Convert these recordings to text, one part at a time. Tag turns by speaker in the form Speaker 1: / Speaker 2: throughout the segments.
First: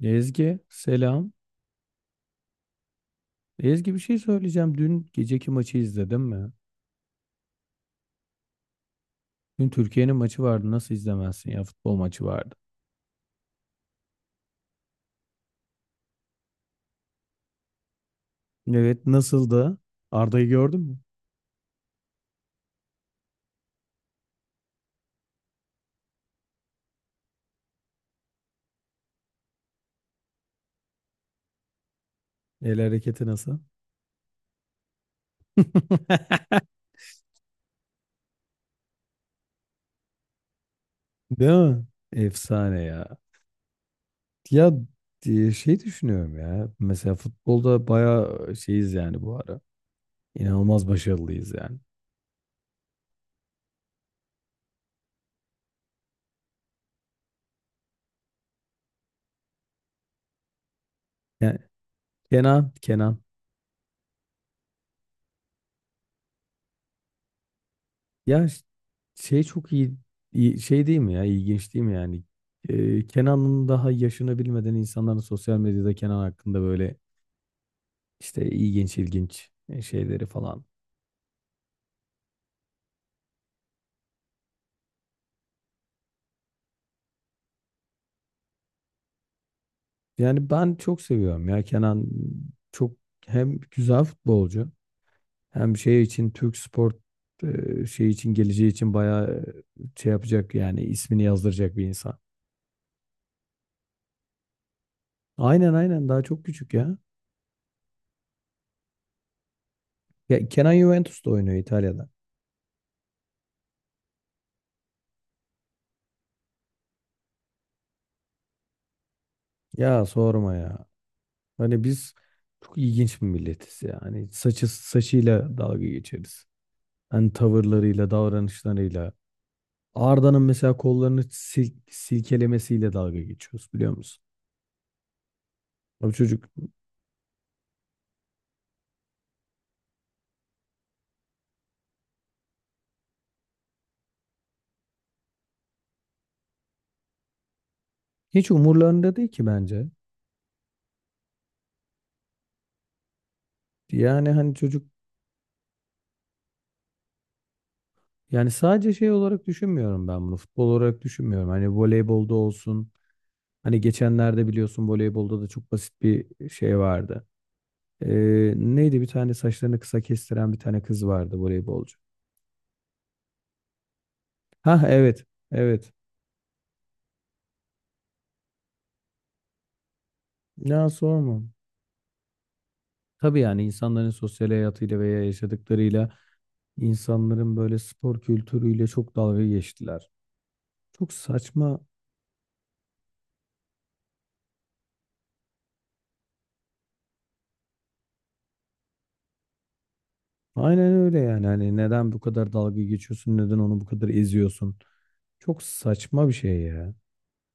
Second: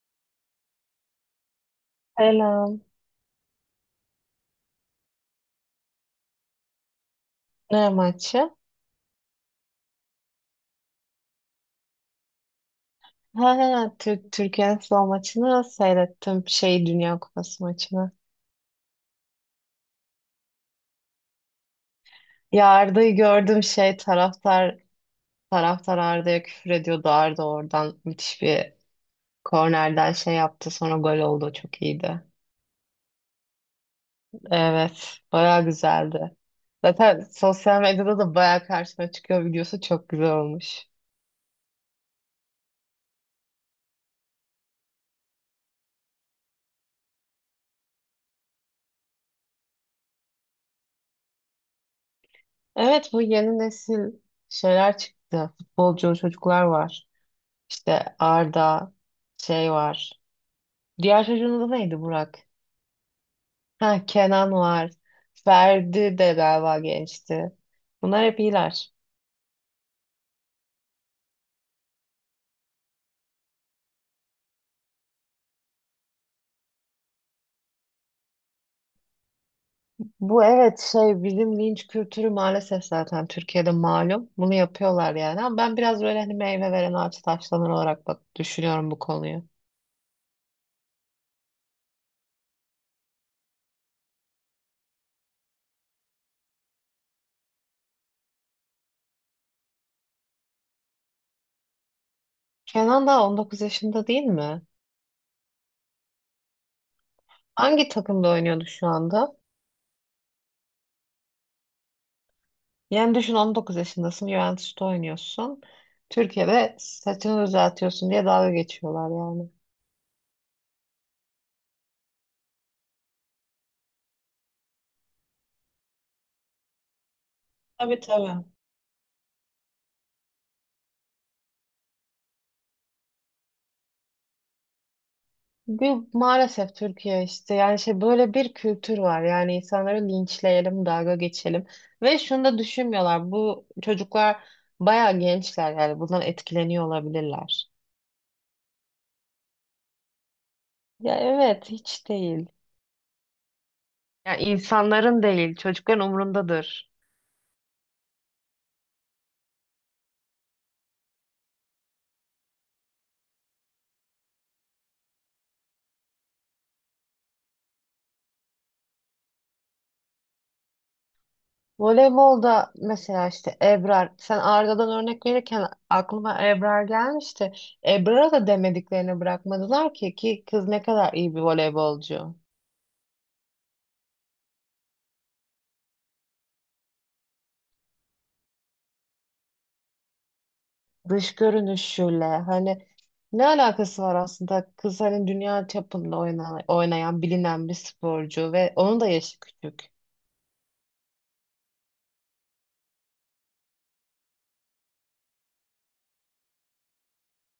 Speaker 1: Ezgi selam.
Speaker 2: Selam.
Speaker 1: Ezgi bir şey söyleyeceğim. Dün geceki maçı izledin mi?
Speaker 2: Ne maçı?
Speaker 1: Dün Türkiye'nin maçı vardı. Nasıl izlemezsin ya futbol maçı vardı.
Speaker 2: Ha, ha, Türkiye Aslan maçını seyrettim. Dünya Kupası maçını.
Speaker 1: Evet nasıldı? Arda'yı gördün mü?
Speaker 2: Ya Arda'yı gördüm, taraftar Arda'ya küfür ediyordu. Arda oradan müthiş bir kornerden şey yaptı. Sonra gol oldu. Çok iyiydi.
Speaker 1: El hareketi nasıl?
Speaker 2: Evet. Bayağı güzeldi. Zaten sosyal medyada da bayağı karşıma çıkıyor videosu. Çok güzel olmuş.
Speaker 1: Değil mi? Efsane ya. Ya şey düşünüyorum ya. Mesela futbolda bayağı şeyiz yani bu ara. İnanılmaz başarılıyız yani.
Speaker 2: Evet, bu yeni nesil şeyler çıktı. Futbolcu çocuklar var. İşte Arda şey var. Diğer çocuğun
Speaker 1: Yani
Speaker 2: adı neydi, Burak?
Speaker 1: Kenan.
Speaker 2: Ha, Kenan var. Ferdi de galiba gençti. Bunlar hep
Speaker 1: Ya ş-
Speaker 2: iyiler.
Speaker 1: Şey çok iyi, şey değil mi ya? İlginç değil mi yani? Kenan'ın daha yaşını bilmeden insanların sosyal medyada Kenan hakkında böyle işte ilginç ilginç şeyleri
Speaker 2: Bu
Speaker 1: falan.
Speaker 2: evet, bizim linç kültürü maalesef zaten Türkiye'de malum. Bunu yapıyorlar yani, ama ben biraz böyle hani meyve veren ağaç taşlanır olarak bak düşünüyorum bu konuyu.
Speaker 1: Yani ben çok seviyorum ya Kenan çok hem güzel futbolcu. Hem şey için Türk spor, şey için geleceği için bayağı şey yapacak yani ismini yazdıracak bir insan.
Speaker 2: Kenan daha 19 yaşında değil mi?
Speaker 1: Aynen daha çok küçük ya.
Speaker 2: Hangi takımda oynuyordu şu anda?
Speaker 1: Ya Kenan Juventus'ta oynuyor İtalya'da.
Speaker 2: Yani düşün, 19 yaşındasın, Juventus'ta oynuyorsun. Türkiye'de saçını düzeltiyorsun diye dalga geçiyorlar yani.
Speaker 1: Ya sorma ya. Hani biz çok ilginç bir milletiz ya. Hani saçı saçıyla dalga geçeriz. Hani
Speaker 2: Tabii,
Speaker 1: tavırlarıyla,
Speaker 2: tabii.
Speaker 1: davranışlarıyla. Arda'nın mesela kollarını silkelemesiyle dalga geçiyoruz biliyor musun?
Speaker 2: Bir,
Speaker 1: O çocuk
Speaker 2: maalesef Türkiye işte, yani şey böyle bir kültür var, yani insanları linçleyelim, dalga geçelim ve şunu da düşünmüyorlar, bu çocuklar bayağı gençler yani bundan etkileniyor olabilirler.
Speaker 1: hiç umurlarında değil ki bence.
Speaker 2: Ya evet, hiç değil.
Speaker 1: Yani
Speaker 2: Yani
Speaker 1: hani çocuk.
Speaker 2: insanların değil, çocukların umrundadır.
Speaker 1: Yani sadece şey olarak düşünmüyorum ben bunu. Futbol olarak düşünmüyorum. Hani voleybolda olsun. Hani geçenlerde biliyorsun voleybolda da çok basit bir şey vardı. Neydi bir tane saçlarını kısa kestiren bir tane kız vardı voleybolcu.
Speaker 2: Voleybolda mesela işte Ebrar, sen
Speaker 1: Ha
Speaker 2: Arda'dan örnek
Speaker 1: evet.
Speaker 2: verirken
Speaker 1: Evet.
Speaker 2: aklıma Ebrar gelmişti. Ebrar'a da demediklerini bırakmadılar, ki kız ne
Speaker 1: Ya
Speaker 2: kadar iyi bir
Speaker 1: sorma.
Speaker 2: voleybolcu.
Speaker 1: Tabii yani insanların sosyal hayatıyla veya yaşadıklarıyla insanların böyle spor kültürüyle çok dalga geçtiler. Çok
Speaker 2: Dış
Speaker 1: saçma.
Speaker 2: görünüşüyle, hani ne alakası var aslında, kız hani dünya çapında oynayan, bilinen bir sporcu ve onun da yaşı küçük.
Speaker 1: Aynen öyle yani. Hani neden bu kadar dalga geçiyorsun? Neden onu bu kadar eziyorsun? Çok saçma bir şey ya.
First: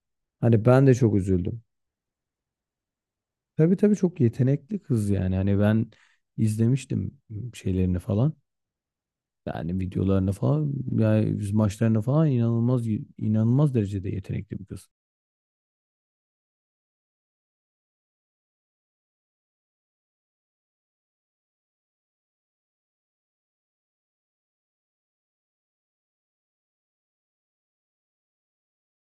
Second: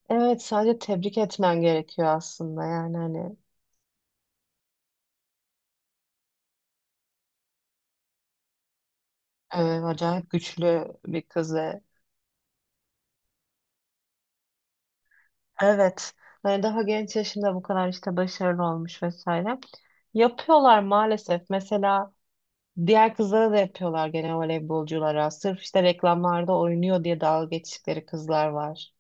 Speaker 2: Evet,
Speaker 1: Hani
Speaker 2: sadece
Speaker 1: ben de çok
Speaker 2: tebrik
Speaker 1: üzüldüm.
Speaker 2: etmen gerekiyor aslında, yani hani,
Speaker 1: Tabii çok yetenekli kız yani. Hani ben izlemiştim şeylerini falan.
Speaker 2: e,
Speaker 1: Yani
Speaker 2: acayip
Speaker 1: videolarını falan,
Speaker 2: güçlü bir
Speaker 1: yani biz
Speaker 2: kız ve
Speaker 1: maçlarını falan inanılmaz inanılmaz derecede yetenekli bir kız.
Speaker 2: evet, hani daha genç yaşında bu kadar işte başarılı olmuş vesaire. Yapıyorlar maalesef, mesela diğer kızlara da yapıyorlar gene, voleybolculara sırf işte reklamlarda oynuyor diye dalga geçtikleri kızlar var.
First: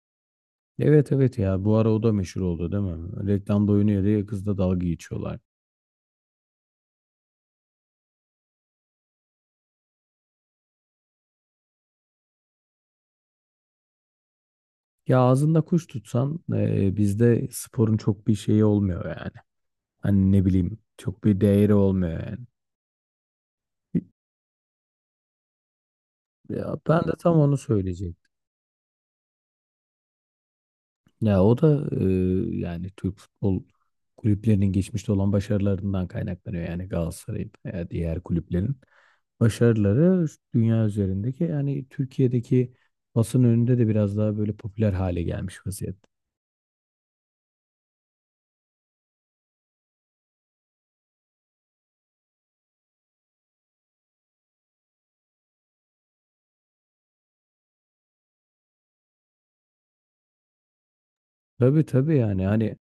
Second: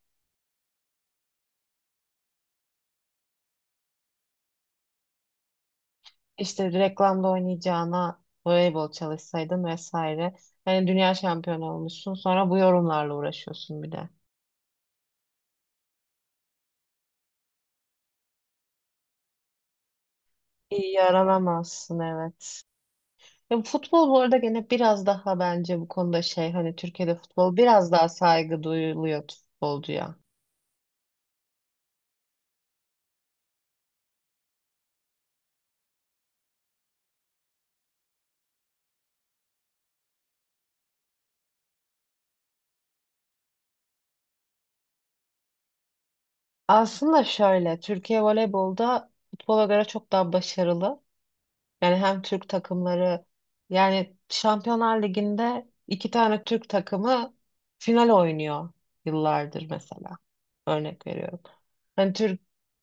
Speaker 1: Evet evet ya bu ara o da meşhur oldu değil mi? Reklamda oynuyor diye kızla dalga geçiyorlar.
Speaker 2: İşte reklamda oynayacağına voleybol çalışsaydın vesaire. Yani dünya şampiyonu olmuşsun, sonra bu yorumlarla uğraşıyorsun bir de.
Speaker 1: Ya ağzında kuş tutsan bizde sporun çok bir şeyi olmuyor yani. Hani ne bileyim
Speaker 2: İyi
Speaker 1: çok bir değeri
Speaker 2: yaralamazsın,
Speaker 1: olmuyor yani.
Speaker 2: evet. Ya futbol bu arada gene biraz daha bence bu konuda hani
Speaker 1: Ya ben de
Speaker 2: Türkiye'de
Speaker 1: tam
Speaker 2: futbol
Speaker 1: onu
Speaker 2: biraz daha
Speaker 1: söyleyecektim.
Speaker 2: saygı duyuluyor futbolcuya.
Speaker 1: Ya o da yani Türk futbol kulüplerinin geçmişte olan başarılarından kaynaklanıyor. Yani Galatasaray'ın veya diğer kulüplerin başarıları dünya üzerindeki yani Türkiye'deki basın önünde de biraz daha böyle popüler hale gelmiş vaziyette.
Speaker 2: Aslında şöyle, Türkiye voleybolda futbola göre çok daha başarılı. Yani hem Türk takımları, yani Şampiyonlar Ligi'nde iki tane Türk takımı final oynuyor yıllardır mesela. Örnek veriyorum.
Speaker 1: Tabii
Speaker 2: Hani
Speaker 1: tabii
Speaker 2: Türk
Speaker 1: yani hani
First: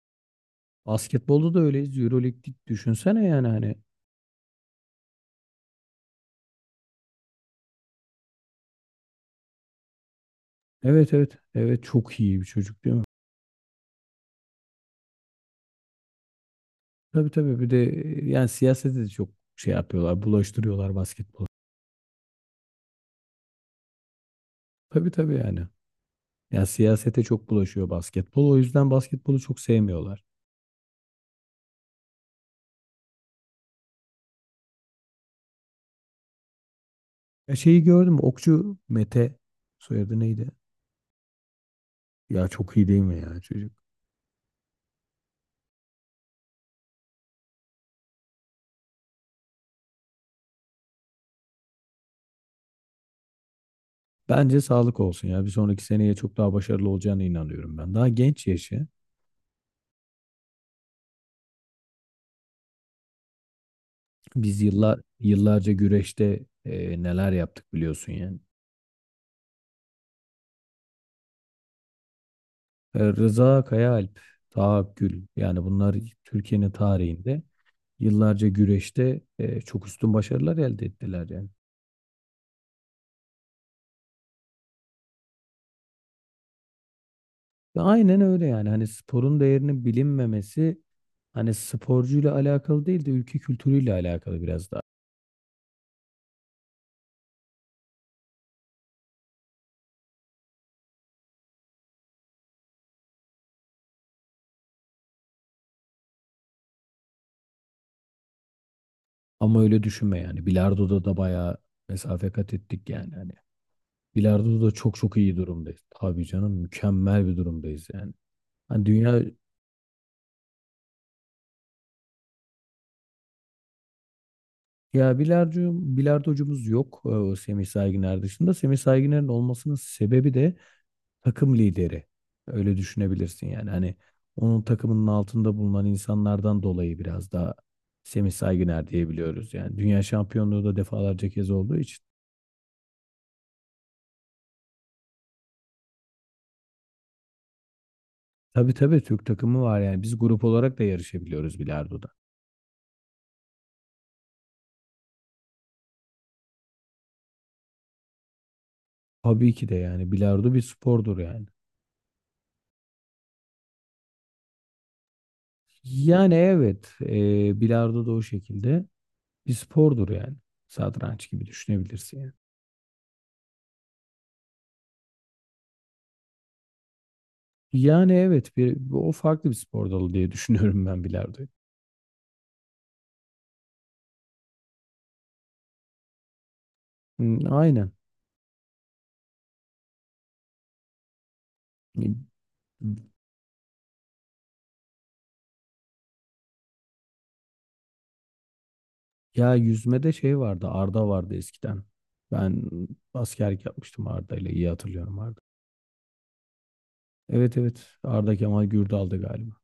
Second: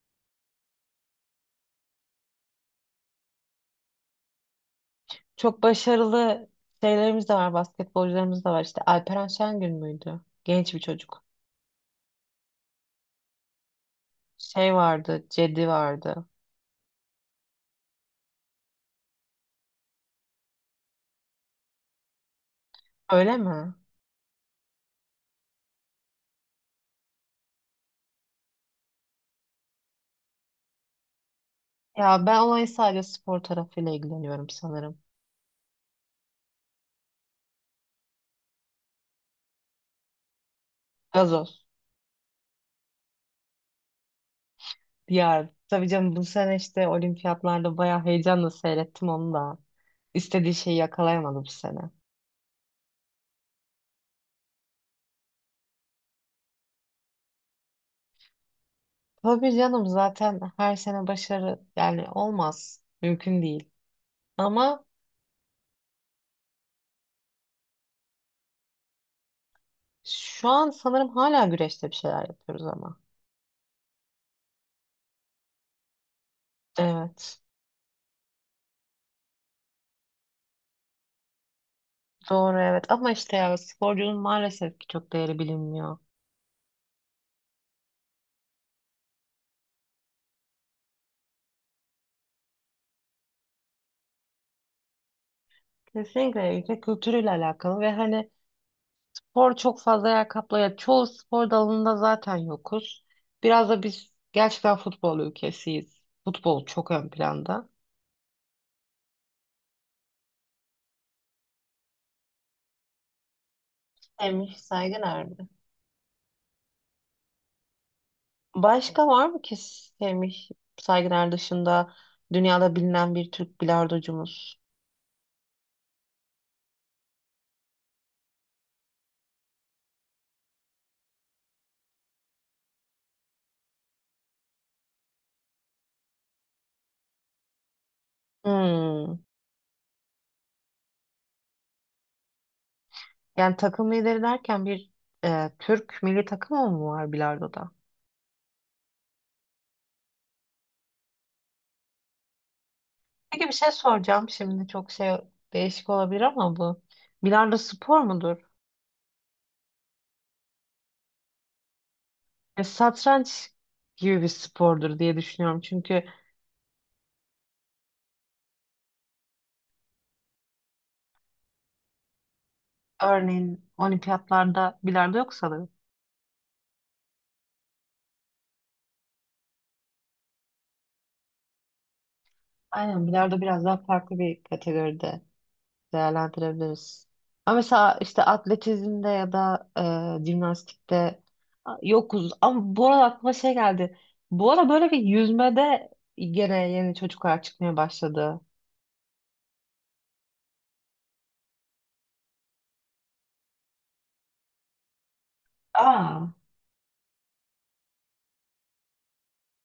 Speaker 1: basketbolda da öyleyiz. Euroleague'lik düşünsene yani hani.
Speaker 2: çok başarılı şeylerimiz de var, basketbolcularımız da var. İşte Alperen Şengün müydü? Genç bir
Speaker 1: Evet
Speaker 2: çocuk.
Speaker 1: evet evet çok iyi bir çocuk değil mi?
Speaker 2: Şey vardı, Cedi vardı.
Speaker 1: Tabii bir de yani siyasete de çok şey yapıyorlar bulaştırıyorlar basketbolu.
Speaker 2: Öyle mi?
Speaker 1: Tabii yani. Ya siyasete çok bulaşıyor basketbol. O yüzden basketbolu çok sevmiyorlar.
Speaker 2: Ya ben olayın sadece spor tarafıyla ilgileniyorum sanırım.
Speaker 1: Ya şeyi gördüm. Okçu Mete soyadı neydi?
Speaker 2: Gazoz.
Speaker 1: Ya çok iyi değil mi ya çocuk?
Speaker 2: Ya tabii canım, bu sene işte olimpiyatlarda bayağı heyecanla seyrettim onu da. İstediği şeyi yakalayamadı bu sene.
Speaker 1: Bence sağlık olsun ya. Bir sonraki seneye çok daha başarılı olacağına inanıyorum ben. Daha genç yaşı.
Speaker 2: Tabii canım, zaten her sene başarı yani olmaz. Mümkün değil.
Speaker 1: Biz
Speaker 2: Ama
Speaker 1: yıllar yıllarca güreşte neler yaptık biliyorsun yani.
Speaker 2: şu an sanırım hala güreşte bir şeyler yapıyoruz ama.
Speaker 1: Rıza Kayaalp, Taha Gül yani bunlar Türkiye'nin
Speaker 2: Evet.
Speaker 1: tarihinde yıllarca güreşte çok üstün başarılar elde ettiler yani.
Speaker 2: Doğru, evet, ama işte ya sporcunun maalesef ki çok değeri bilinmiyor.
Speaker 1: Aynen öyle yani. Hani sporun değerinin bilinmemesi hani sporcuyla alakalı değil de ülke kültürüyle alakalı biraz daha.
Speaker 2: Kesinlikle ülke kültürüyle alakalı ve hani spor çok fazla yer kaplıyor. Çoğu spor dalında zaten yokuz. Biraz da biz gerçekten futbol ülkesiyiz. Futbol çok ön planda.
Speaker 1: Ama öyle düşünme yani. Bilardo'da da bayağı mesafe kat ettik yani. Hani
Speaker 2: Emir
Speaker 1: bilardo'da da çok
Speaker 2: Saygın
Speaker 1: çok
Speaker 2: abi.
Speaker 1: iyi durumdayız. Tabii canım mükemmel bir durumdayız yani. Hani
Speaker 2: Başka
Speaker 1: dünya,
Speaker 2: var mı ki Semih Saygıner dışında dünyada bilinen bir Türk bilardocumuz?
Speaker 1: ya bilardo bilardocumuz yok. O Semih Saygıner dışında. Semih Saygıner'in olmasının sebebi de takım lideri. Öyle düşünebilirsin yani. Hani onun takımının altında bulunan insanlardan dolayı biraz daha Semih Saygıner
Speaker 2: Hmm.
Speaker 1: diyebiliyoruz. Yani dünya şampiyonluğu da defalarca kez olduğu için.
Speaker 2: Yani takım lideri derken bir, Türk milli takımı mı var bilardoda?
Speaker 1: Tabii Türk takımı var yani. Biz grup olarak da yarışabiliyoruz bilardoda.
Speaker 2: Peki bir şey soracağım şimdi, çok değişik olabilir ama bu. Bilardo spor mudur?
Speaker 1: Tabii ki de yani bilardo bir spordur yani.
Speaker 2: Satranç gibi bir spordur diye düşünüyorum. Çünkü
Speaker 1: Yani evet bilardo da o şekilde bir spordur yani. Satranç gibi düşünebilirsin yani.
Speaker 2: örneğin olimpiyatlarda bilardo yok sanırım.
Speaker 1: Yani evet bir, o farklı bir spor dalı diye düşünüyorum ben bilardoyu.
Speaker 2: Aynen, bilardo biraz daha farklı bir kategoride değerlendirebiliriz.
Speaker 1: Hı,
Speaker 2: Ama
Speaker 1: aynen.
Speaker 2: mesela işte atletizmde ya da jimnastikte yokuz. Ama bu arada aklıma şey geldi. Bu ara böyle bir yüzmede gene yeni çocuklar çıkmaya başladı.
Speaker 1: Ya yüzmede şey vardı, Arda vardı eskiden. Ben askerlik yapmıştım Arda ile iyi hatırlıyorum Arda.
Speaker 2: Aa,
Speaker 1: Evet evet Arda Kemal Gürdal'dı galiba.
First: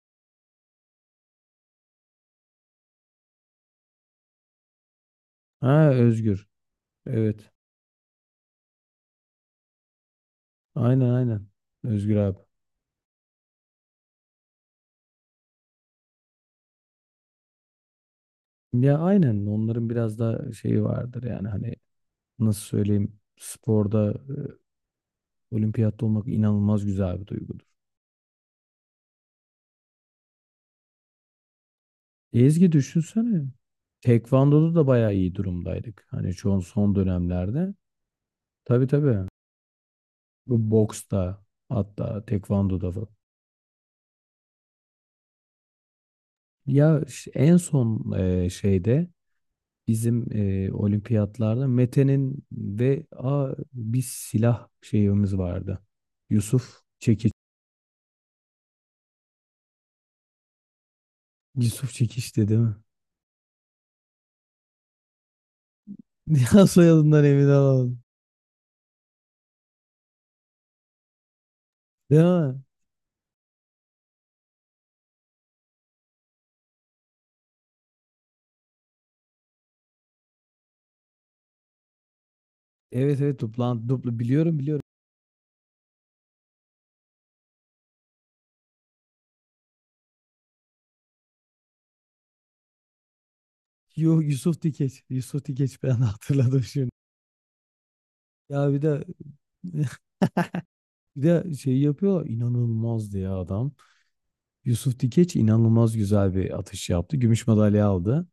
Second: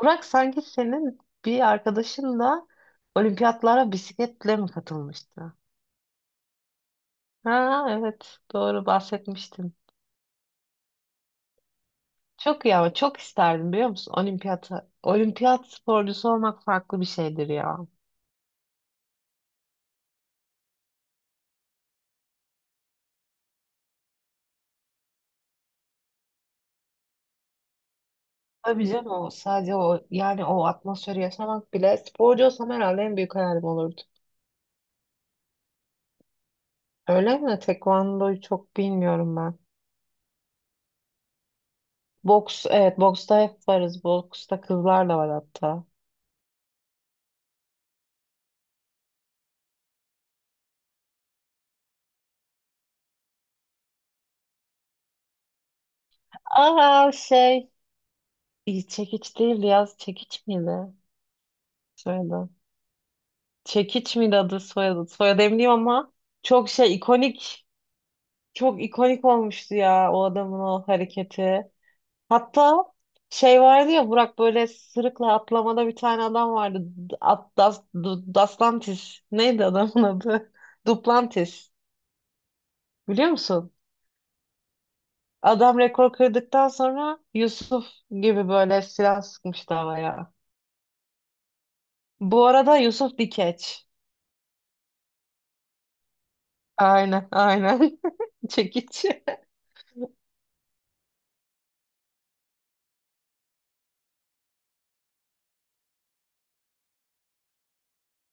Speaker 2: Burak, sanki senin bir arkadaşın da olimpiyatlara bisikletle mi katılmıştı?
Speaker 1: Ha Özgür. Evet.
Speaker 2: Ha, evet, doğru bahsetmiştin.
Speaker 1: Aynen aynen. Özgür abi.
Speaker 2: Çok iyi, ama çok isterdim, biliyor musun? Olimpiyat sporcusu olmak farklı bir şeydir ya.
Speaker 1: Ya aynen onların biraz da şeyi vardır yani hani nasıl söyleyeyim sporda olimpiyatta olmak inanılmaz güzel bir duygudur.
Speaker 2: Tabii canım, o sadece o, yani o atmosferi yaşamak bile, sporcu olsam
Speaker 1: Ezgi
Speaker 2: herhalde en büyük
Speaker 1: düşünsene.
Speaker 2: hayalim olurdu.
Speaker 1: Tekvando'da da bayağı iyi durumdaydık. Hani çoğun son
Speaker 2: Öyle mi?
Speaker 1: dönemlerde.
Speaker 2: Tekvando'yu çok
Speaker 1: Tabii.
Speaker 2: bilmiyorum ben.
Speaker 1: Bu boksta hatta
Speaker 2: Boks,
Speaker 1: tekvandoda
Speaker 2: evet,
Speaker 1: falan.
Speaker 2: boksta hep varız. Boksta kızlar da var hatta.
Speaker 1: En son şeyde bizim olimpiyatlarda Mete'nin ve bir silah şeyimiz vardı. Yusuf
Speaker 2: Aa,
Speaker 1: Çekiç.
Speaker 2: iyi, çekiç değildi ya, çekiç miydi
Speaker 1: Yusuf Çekiç
Speaker 2: soyadı?
Speaker 1: dedi mi?
Speaker 2: Çekiç miydi adı soyadı? Soyadı eminim ama
Speaker 1: Ya
Speaker 2: çok
Speaker 1: soyadından emin
Speaker 2: ikonik,
Speaker 1: olamadım.
Speaker 2: çok ikonik olmuştu ya o adamın o hareketi.
Speaker 1: Değil mi?
Speaker 2: Hatta şey vardı ya, Burak, böyle sırıkla atlamada bir tane adam vardı. Duplantis. Neydi adamın adı? Duplantis.
Speaker 1: Evet
Speaker 2: Biliyor
Speaker 1: evet
Speaker 2: musun?
Speaker 1: duplan duplu biliyorum biliyorum.
Speaker 2: Adam rekor kırdıktan sonra Yusuf gibi böyle silah sıkmıştı havaya. Bu arada Yusuf Dikeç.
Speaker 1: Yo, Yusuf Dikeç. Yusuf Dikeç ben hatırladım şimdi.
Speaker 2: Aynen, aynen.
Speaker 1: Ya bir
Speaker 2: Çekiç.
Speaker 1: de bir de şey yapıyor inanılmazdı ya adam. Yusuf Dikeç inanılmaz güzel bir atış yaptı. Gümüş madalya aldı.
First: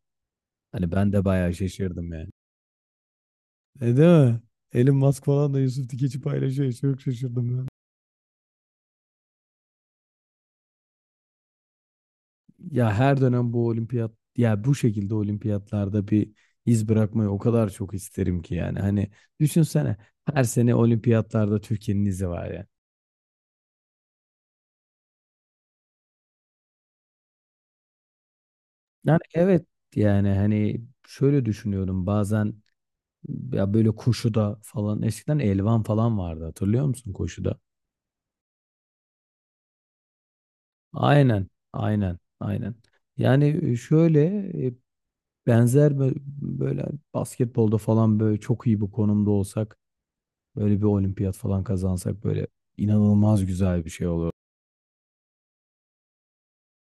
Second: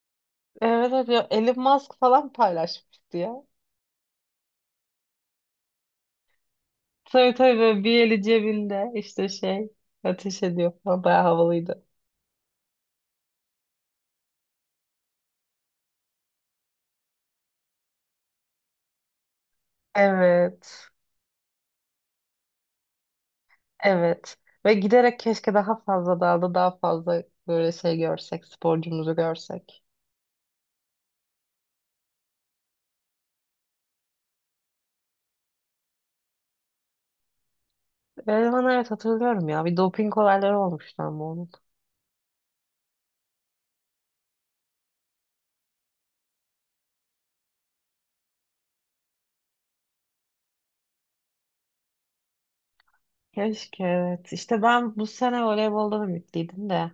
Speaker 1: Hani
Speaker 2: Evet, evet,
Speaker 1: ben de
Speaker 2: ya
Speaker 1: bayağı
Speaker 2: Elon Musk
Speaker 1: şaşırdım yani.
Speaker 2: falan paylaşmıştı ya.
Speaker 1: E değil mi? Elon Musk falan da Yusuf Dikeç'i paylaşıyor. Çok
Speaker 2: Tabii,
Speaker 1: şaşırdım
Speaker 2: tabii,
Speaker 1: ben.
Speaker 2: böyle bir eli cebinde işte ateş ediyor falan, bayağı havalıydı.
Speaker 1: Ya her dönem bu olimpiyat ya bu şekilde olimpiyatlarda bir iz bırakmayı o kadar çok isterim ki yani. Hani düşünsene her sene
Speaker 2: Evet.
Speaker 1: olimpiyatlarda Türkiye'nin izi var ya.
Speaker 2: Evet. Ve giderek keşke daha fazla dalda daha fazla böyle görsek, sporcumuzu
Speaker 1: Yani evet
Speaker 2: görsek.
Speaker 1: yani hani şöyle düşünüyorum bazen ya böyle koşuda falan eskiden elvan falan vardı hatırlıyor musun koşuda?
Speaker 2: Ben evet, hatırlıyorum ya. Bir doping olayları olmuştu ama
Speaker 1: Aynen,
Speaker 2: onun.
Speaker 1: aynen. Yani şöyle e, benzer böyle basketbolda falan böyle çok iyi bir konumda olsak, böyle bir olimpiyat falan kazansak böyle inanılmaz
Speaker 2: Keşke
Speaker 1: güzel bir şey olur.
Speaker 2: evet. İşte ben bu sene voleyboldan ümitliydim de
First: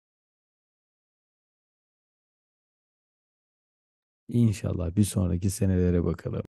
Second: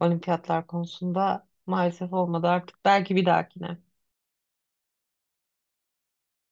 Speaker 2: olimpiyatlar konusunda maalesef olmadı artık. Belki bir dahakine.
Speaker 1: İnşallah bir sonraki senelere bakalım.